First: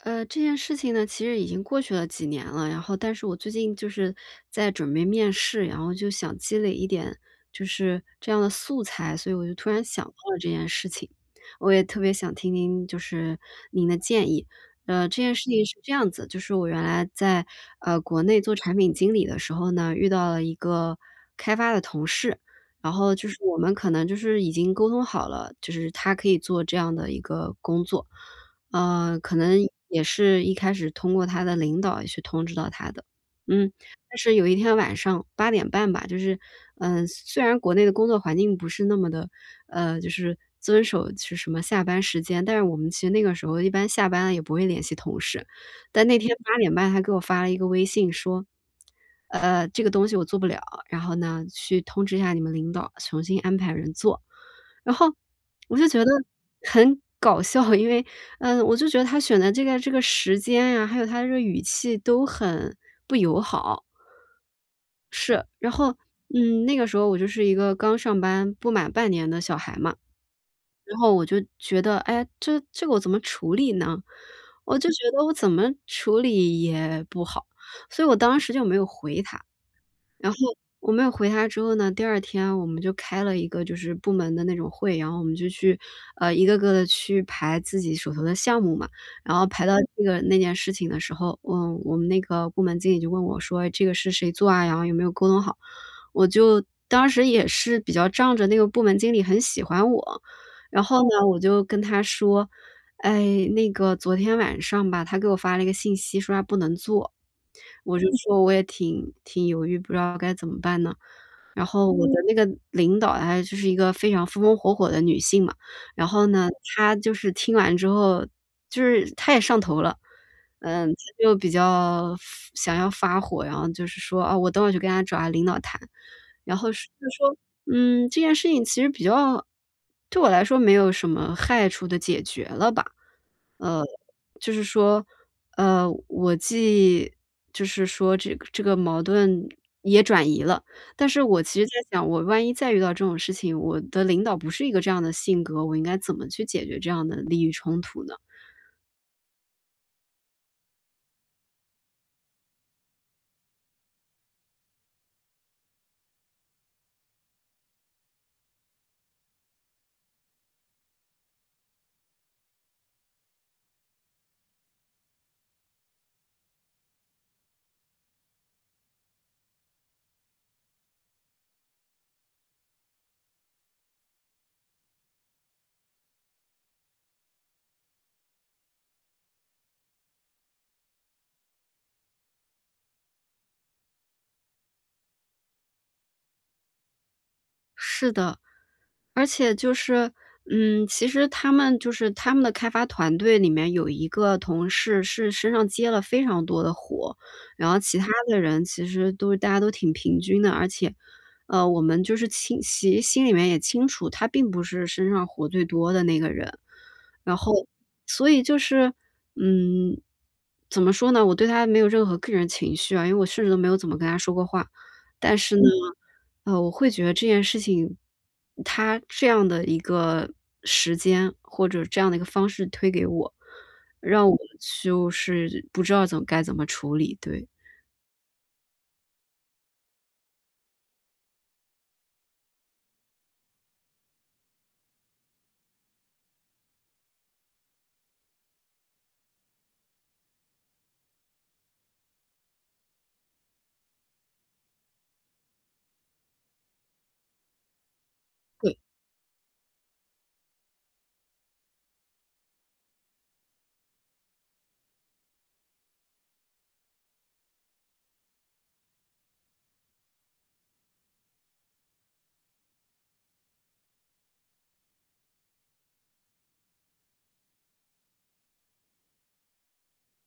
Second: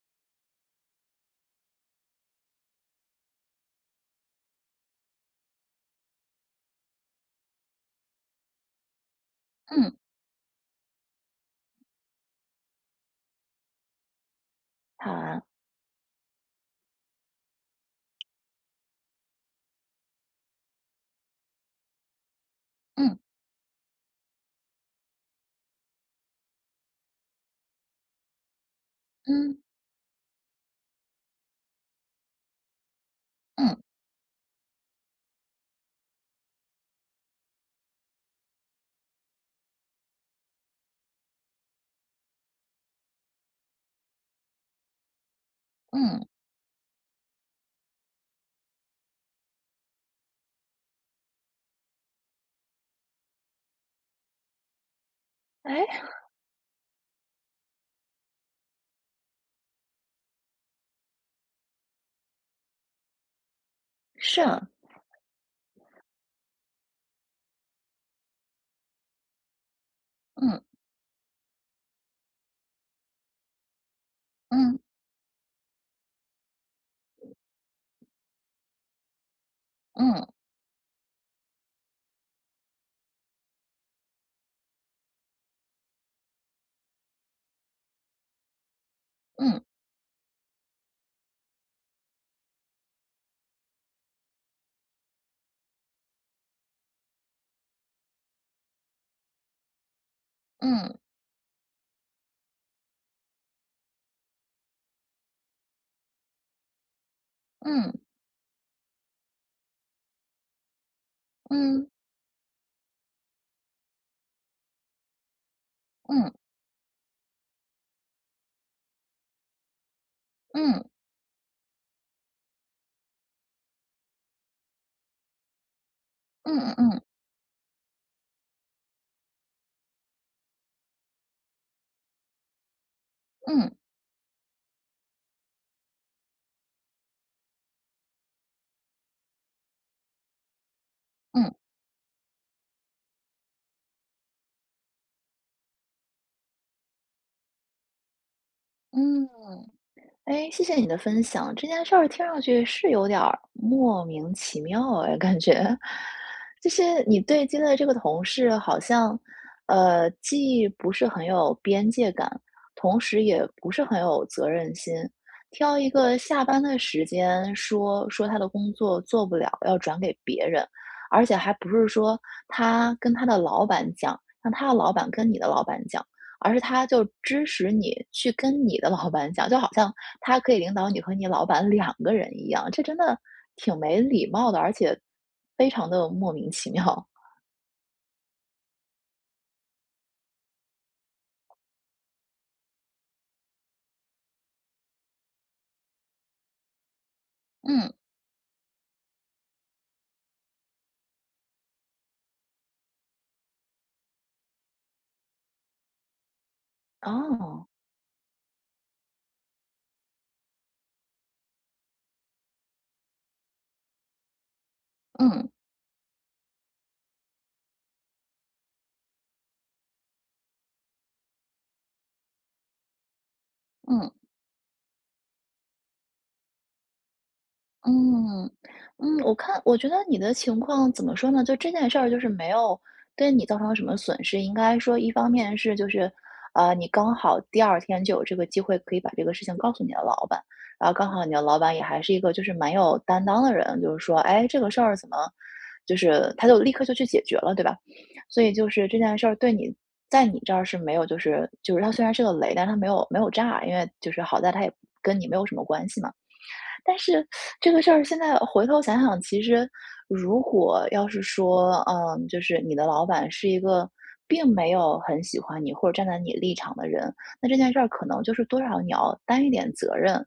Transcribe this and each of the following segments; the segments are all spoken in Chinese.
呃，这件事情呢，其实已经过去了几年了。然后但是我最近就是在准备面试，然后就想积累一点就是这样的素材，所以我就突然嗯。想到了这件事情，我也特别想听听就是您的建议。呃，这件好。事情是这样子，就是我原来在，呃，国内做产品经理的时候呢，遇到了一个开发的同事。然后，嗯。就是我们可能就是已经沟通好了，就是他可以做这样的一个工作。呃，可嗯。能也是一开始通过他的领导去通知到他的。嗯，嗯。但是有一天晚上8:30吧，就是，嗯，虽虽然国内的工作环境不是那么的呃，就是遵守其什么下班时间。但是我们其实那个时候，一般下班了也不会联系同事。但那嗯。天8:30他给我发了一个微信说：“呃，这个东西我做不了，然后呢，去通知一下你们领导，重新安排人做。”然后，我诶？就觉得 很搞笑，因为，呃，我就觉得他选的这个这个时间啊，还有他这个语气都很不友好。是啊。是。然后，嗯，那个时候我就是一个刚上班不满半年的小孩嘛。嗯。然后我就觉得：“诶，这这个我怎么处理呢？”我嗯。就觉得我怎么处理也不好，所以我当时就没有回他。嗯。然后我没有回他之后呢，第2天我们就开了一个就是部门的那种会，然后我们就去，呃，一个个地去排自己手头的项目嘛。然后嗯。排到这个那件事情的时候，我我们那个部门经理就问我说：“哎，这个是谁做啊，然后有没有沟通好。”我就当时也是比较仗着那个部门经理很喜欢我，然嗯。后呢，我就跟她说：“哎，那个昨天晚上吧，他给我发了一个信息，说他不能做。”嗯。我就说：“我也挺挺犹豫，不知道该怎么办呢。”然嗯。后我的那个领导，哎，就是一个非常风风火火的女性嘛，然后嗯。呢，她就是听完之后就是她也上头了。嗯。嗯，她就比较发想要发火，然后就是说：“哦，我等会去跟他找他领导谈。”然嗯后嗯说嗯。就说嗯，这件事情其实比较对我来说没有什么害处地解决了吧。嗯。呃，就是说，呃，我既就是说这个这个矛盾也转移了。但是我嗯。其实在想，我万一再遇到这种事情，我的领导不是一个这样的性格，我应该怎么去解决这样的利益冲突呢？嗯。诶，谢谢你的分享，这件事儿听上去，是有点儿莫名其妙哎，感觉。这些你对接的这个同事好像，呃，既不是很有边界感，同时也不是很有责任心。挑一个下班的时间说说他的工作做不了，要转给别人。而且还不是说他跟他的老板讲，让他的老板跟你的老板讲，而是他就支使你去跟你的老板讲。就好像他可以领导你和你老板2个人一样，这真的挺没礼貌的，而且非常地莫名其妙。是的。而且就是，嗯，其实他们就是他们的开发团队里面，有一个同事是身上接了非常多的活，然后嗯。其他的人其实都大家都挺平均的。而且，呃，我们就是秦其实心里面也清楚，他并不是身上活最多的那个人。然后哦。所以就是，嗯，怎么说呢，我对他没有任何个人情绪啊，因为我甚至都没有怎么跟他说过话。但嗯。是呢，嗯，我会觉得这件事情他这样的一个时间，或者这样的一个方式推给我，嗯。让我就是不知道怎该怎么处理，对。嗯，嗯。我看我觉得你的情况，怎么说呢，就这件事儿就是没有对你造成什么损失。应该说一方面是就是，嗯，你刚好第2天就有这个机会，可以把这个事情告诉你的老板，然后刚好你的老板也还是一个，就是蛮有担当的人，就是说“诶，这个事儿怎么”就是，他就立刻就去解决了，对吧？所以就对。是这件事儿对你在你这儿是没有就是就是它虽然是个雷，但它没有没有炸，因为就是好在它也跟你没有什么关系嘛。但是 这个事儿现在，呃，回头想想，其实如果要是说，嗯，就是你的老板是一个并没有很喜欢你，或者站在你立场的人，那这件事儿可能就是多少你要担一点责任。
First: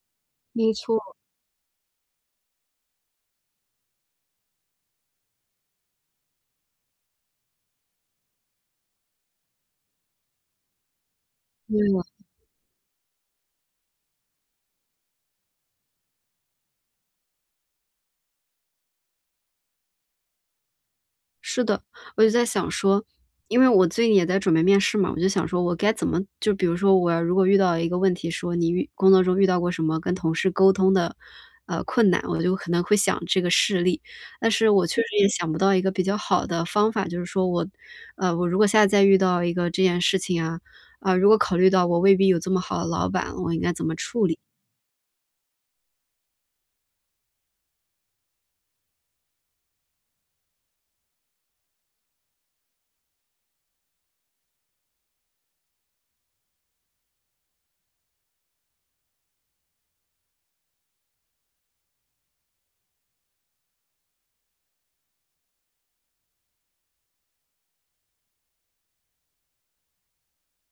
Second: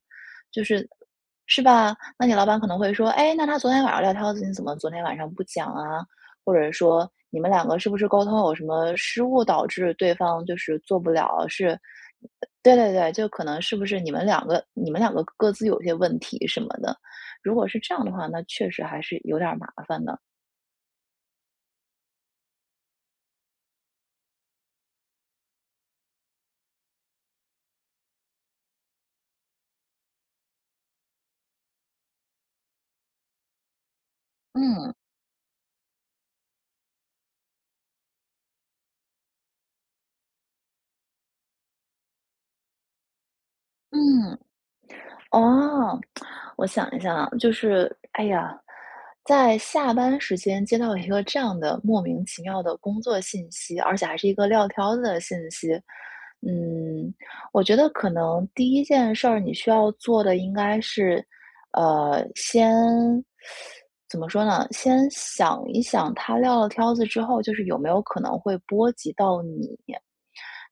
就没是错。是吧？那你老板可能会说：“哎，那他昨天晚上撂挑子，你怎么昨天晚上不讲啊？”或者说：“你们两个是不是沟通有什么失误，导致对方就是做不了？是嗯。"呃，对对对，就可能是不是你们两个你们两个各各自有些问题什么的。如果是这样的话，那确实还是有点儿麻烦的。是的。我就在想说因为我最近也在准备面试嘛，我就想说我该怎么就比如说，我要如果遇到一个问题，说：“你遇工作中遇到过什么跟同事沟通的，呃，困难”，我就可能会想这个事例，但是我嗯。确实也想不到一个比较好的方法。就是说我呃，我如果下次再遇到一个这件事情啊，呃，如果考虑到我未必有这么好的老板，我应该怎么处嗯。理？哦，我想一想啊。就是哎呀，在下班时间接到一个这样的莫名其妙的工作信息，而且还是一个撂挑子的信息。嗯，我觉得可能第一件事儿，你需要做的应该是，呃，先 怎么说呢，先想一想他撂了挑子之后，就是有没有可能会波及到你。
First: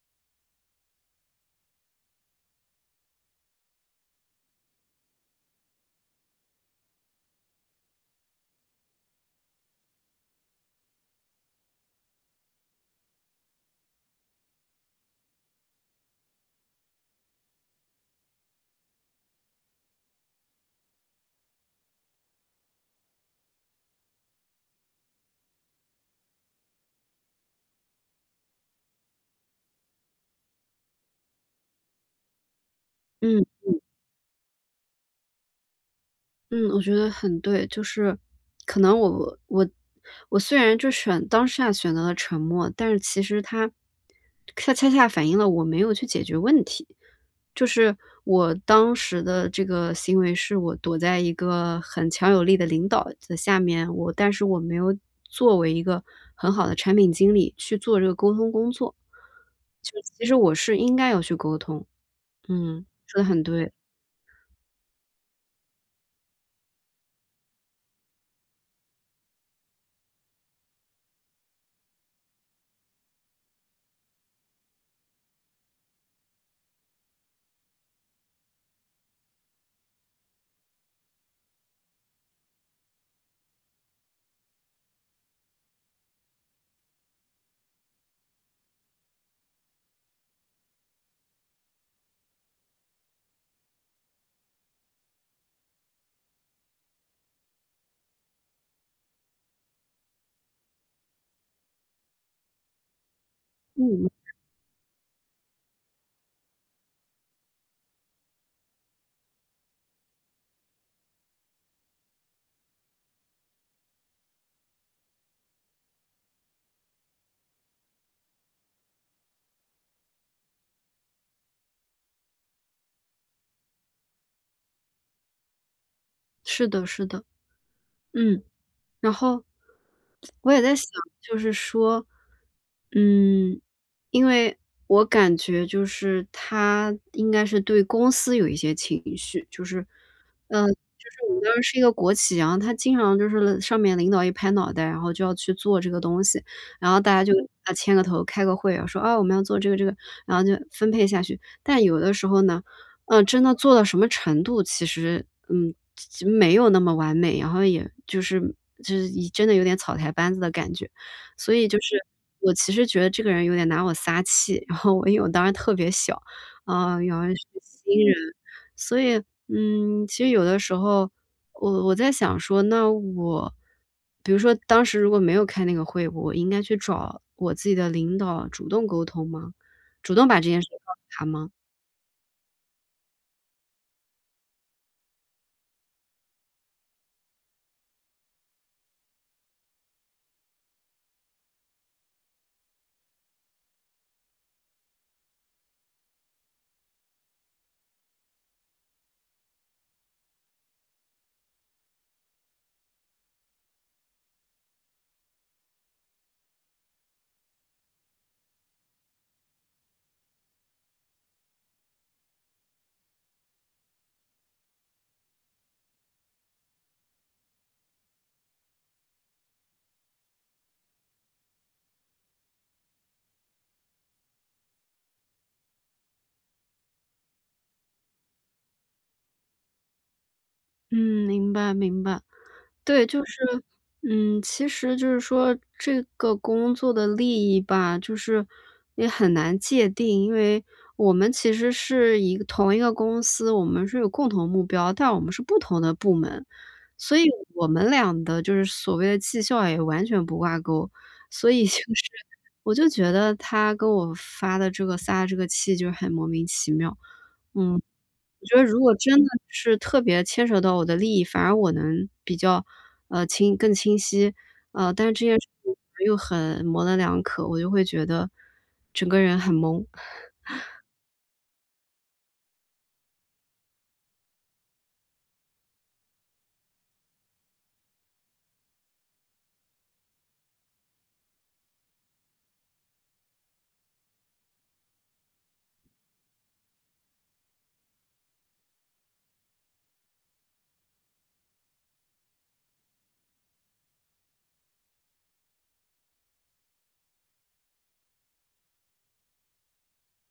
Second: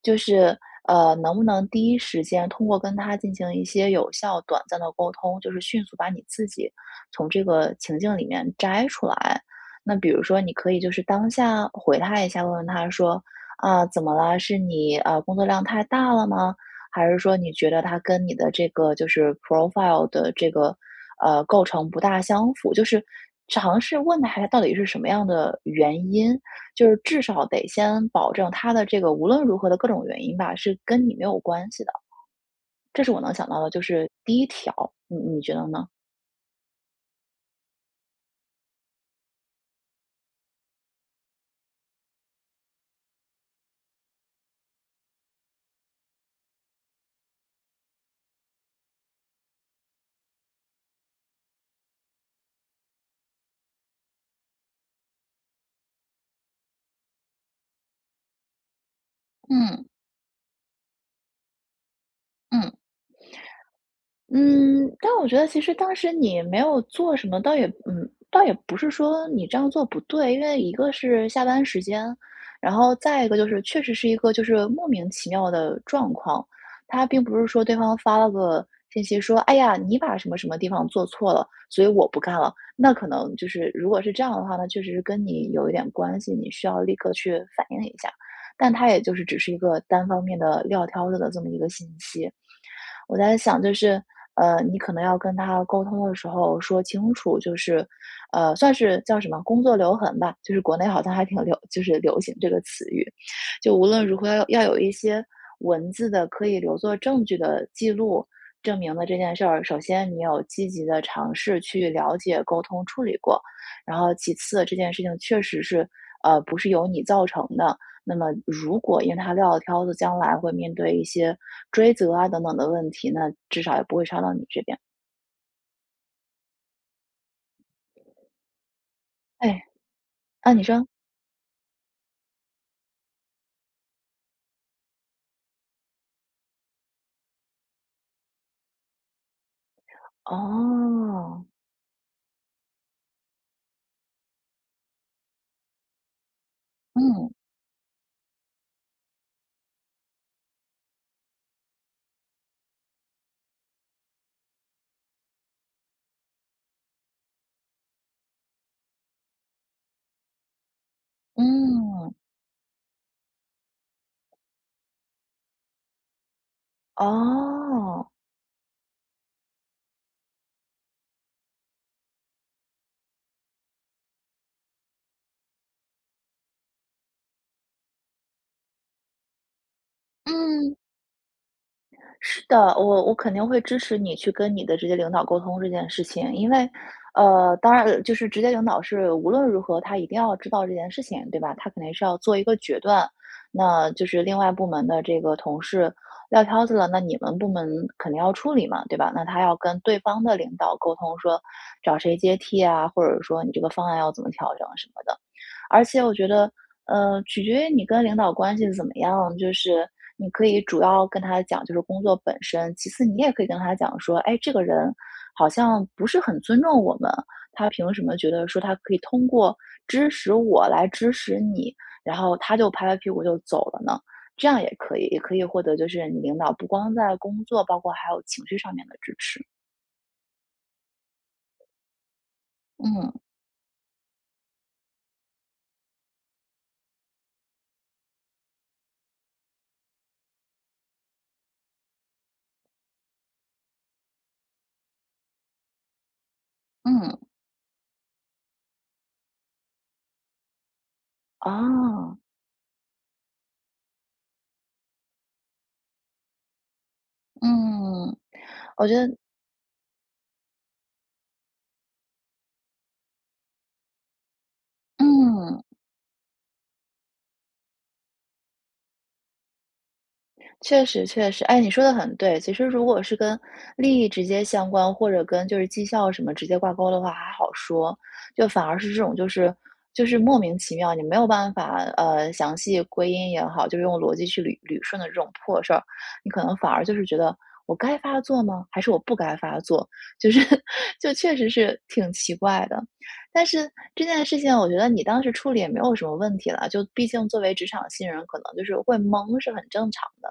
就是，呃，能不能第一时间，通过跟他进行一些有效、短暂的沟通，就是迅速把你自己，从这个情境里面摘出来。那比如说你可以就是当下回他一下，问问他说：“啊，怎么了？是你，呃，工作量太了吗？还是说，你觉得它跟你的这个就是 profile 的这个，呃，构成不大相符？”就是尝试问他一下，到底是什么样的原因，就是至少得先保证，他的这个无论如何的各种原因吧，是跟你没有关系的。这是我能嗯，想到的，嗯。就是第一条，你你觉得呢？嗯，我觉得很对。就是，可能我我我虽然就选当下选择了沉默，但是其实它它恰恰反映了我没有去解决问题。就是我当时的这个行为，是我躲在一个很强有力的领导的下面，我但是我没有作为一个很好的产品经理，去做这个沟通工作。嗯。就其实我是应该要去沟通。嗯。嗯，说得很对。嗯，但我觉得其实当时你没有做什么，倒也嗯，倒也不是说你这样做不对。因为一个是下班时间，然后再一个就是，确实是一个就是莫名其妙的状况。它并不是说对方发了个信息说：“哎呀！你把什么什么地方做错了，所以我不干了。”那可能就是如果是这样的话，那确实是跟你有一点关系，你需要立刻去反映一下。但它也就是只是一个单方面地撂挑子的这么一个信息。我在想就是，呃，你可能要跟他沟通的时候说清楚，就是，呃，算是叫什么“工作留痕”吧。就是国内好像还挺流就是流行这个词语。就无嗯。论如何要要有一些文字的，可以留作证据的记录，证明了这件事儿。首先你有积极地尝试去了解、沟通、处理过。然后其次，这件事情确实是，呃，不是由你造成的，那么如果因为他撂了挑子，将来会面对一些追责啊，等等的问题，那至少也不会烧到你这边。是的是的，嗯，然后，哎，我啊，也你在说。想，就是说，嗯，因为我感觉就是他应该是对公司有一些情绪，就是呃，就是我们哦。当时是一个国企，然后他经常就是了上面领导一拍脑袋，然后就要去做这个东西。然后大家嗯。就要牵个头、开个会，说：“啊，我们要做这个这个。”然后就分配下去，但有的时候呢，呃，真的做到什么程度，其实，嗯，其其没有那么完美，然后也就是就是一真的有点草台班子的感觉。所以就是，嗯。我其实觉得这个人有点拿我撒气，然后，因为我当时特别小，啊，原来是新哦。人。所以，嗯，其实有的时候，我我在想说，那我比如说当时如果没有开那个会，我应该去找，我自己的领导，主动沟通吗？主动把这件事嗯。告诉她吗？是的。我我肯定会支持你，去跟你的直接领导沟通这件事情。因为，呃，当然呃，就是直接领导是无论如何，她一定要知道这件事情，对吧？她肯定是要做一个决断，那就是另外部门的这个同事撂挑子了，那你们部门肯定要处理嘛，对吧？那她要跟对方的领导沟通，说：“找谁接替啊？”或者说：“你这个方案要怎么调整？”什么的。而且我觉得，呃，取决于你跟领导关系怎么样，就是你可以主要跟他讲，就是工作本身，其次你也可以跟他讲说：“哎，这个人好像不是很尊重我们，他凭什么觉得说，他可以通过支使我，来支使你，然后他就拍拍屁股就走了呢？”这样也可以也可以获得就是你领导不光在工作，包括还有情绪上面的支持。嗯，明白明白。对，嗯。就是嗯，其实就是说这个工作的利益吧，就是，也很难界定。因为我们其实是一个同一个公司，我们是有共同目标，但我们是不同的部门，所嗯。以我们俩的就是所谓的绩效也完全不挂钩。所以就是啊。我就觉得他跟我发的这个撒的这个气就很莫名其妙。嗯，嗯，我觉得如我果觉得真的是特别牵扯到我的利益，反而我能比较，呃，清更清晰。呃，但是这件事嗯。情又很模棱两可，我就会觉得，整个人很懵。确实确实。哎，你说得很对。其实如果是跟利益直接相关，或者跟就是绩效什么直接挂钩的话还好说。就反而是这种，就是就是莫名其妙，你没有办法呃，详细归因也好，就用逻辑去捋捋顺的这种破事儿，你可能反而就是觉得：“我该发作吗？还是我不该发作？”就是就确实是挺奇怪的。但是这件事情，我觉得你当时处理也没有什么问题了，就毕竟作为职场新人，可能就是会懵，是很正常的。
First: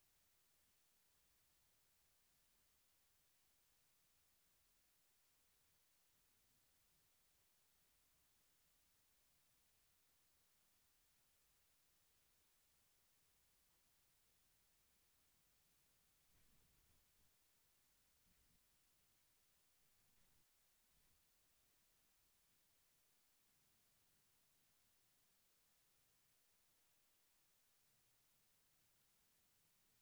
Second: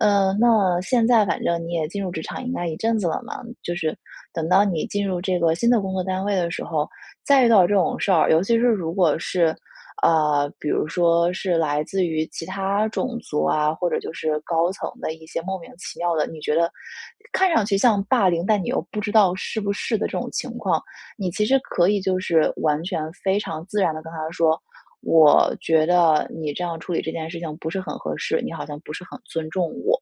呃，那现在反正你也进入职场应该一阵子了嘛，就是，等到你进入这个新的工作单位的时候，再遇到这种事儿。尤其是如果是呃，比如说是来自于其他种族啊，或者就是高层的一些莫名其妙的，你觉得，看上去像霸凌，但你又不知道是不是的这种情况，你其实可以就是完全非常自然地跟他说：“我觉得你这样处理这件事情不是很合适，你好像不是很尊重我。”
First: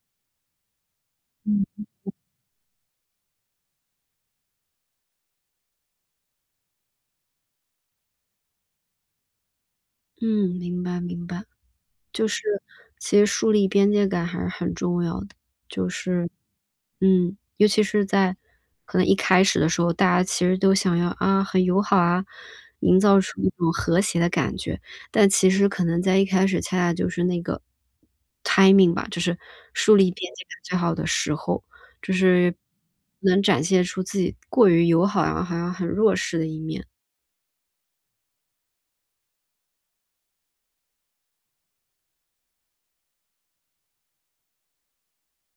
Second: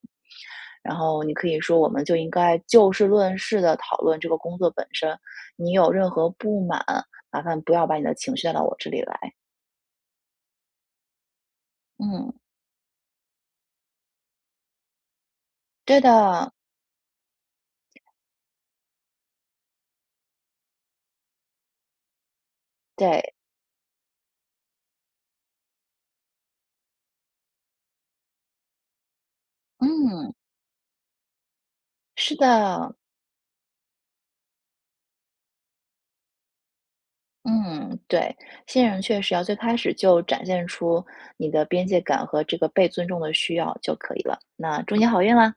然后你可以嗯说：嗯“我们嗯。就应该就事论事地讨论这个工作本身。你有任何不满，麻烦不要把你的情绪，带到我这里来。”嗯，明白明白。就嗯。是，其实树立边界感还是很重要的。就对是，的。嗯，尤其是在可能一开始的时候，大家其实都想要，啊，很友好啊，营造对。出一种和谐的感觉。但其实可能在一开始恰恰就是那个 timing 吧，就是树立嗯。边界感最好的时候，就是是的。能展现出自己过于友好，然后还要很弱势的一面。嗯，对。新人确实要最开始就展现出你的边界感，和这个被尊重的需要，就可以了，那祝你好运啦！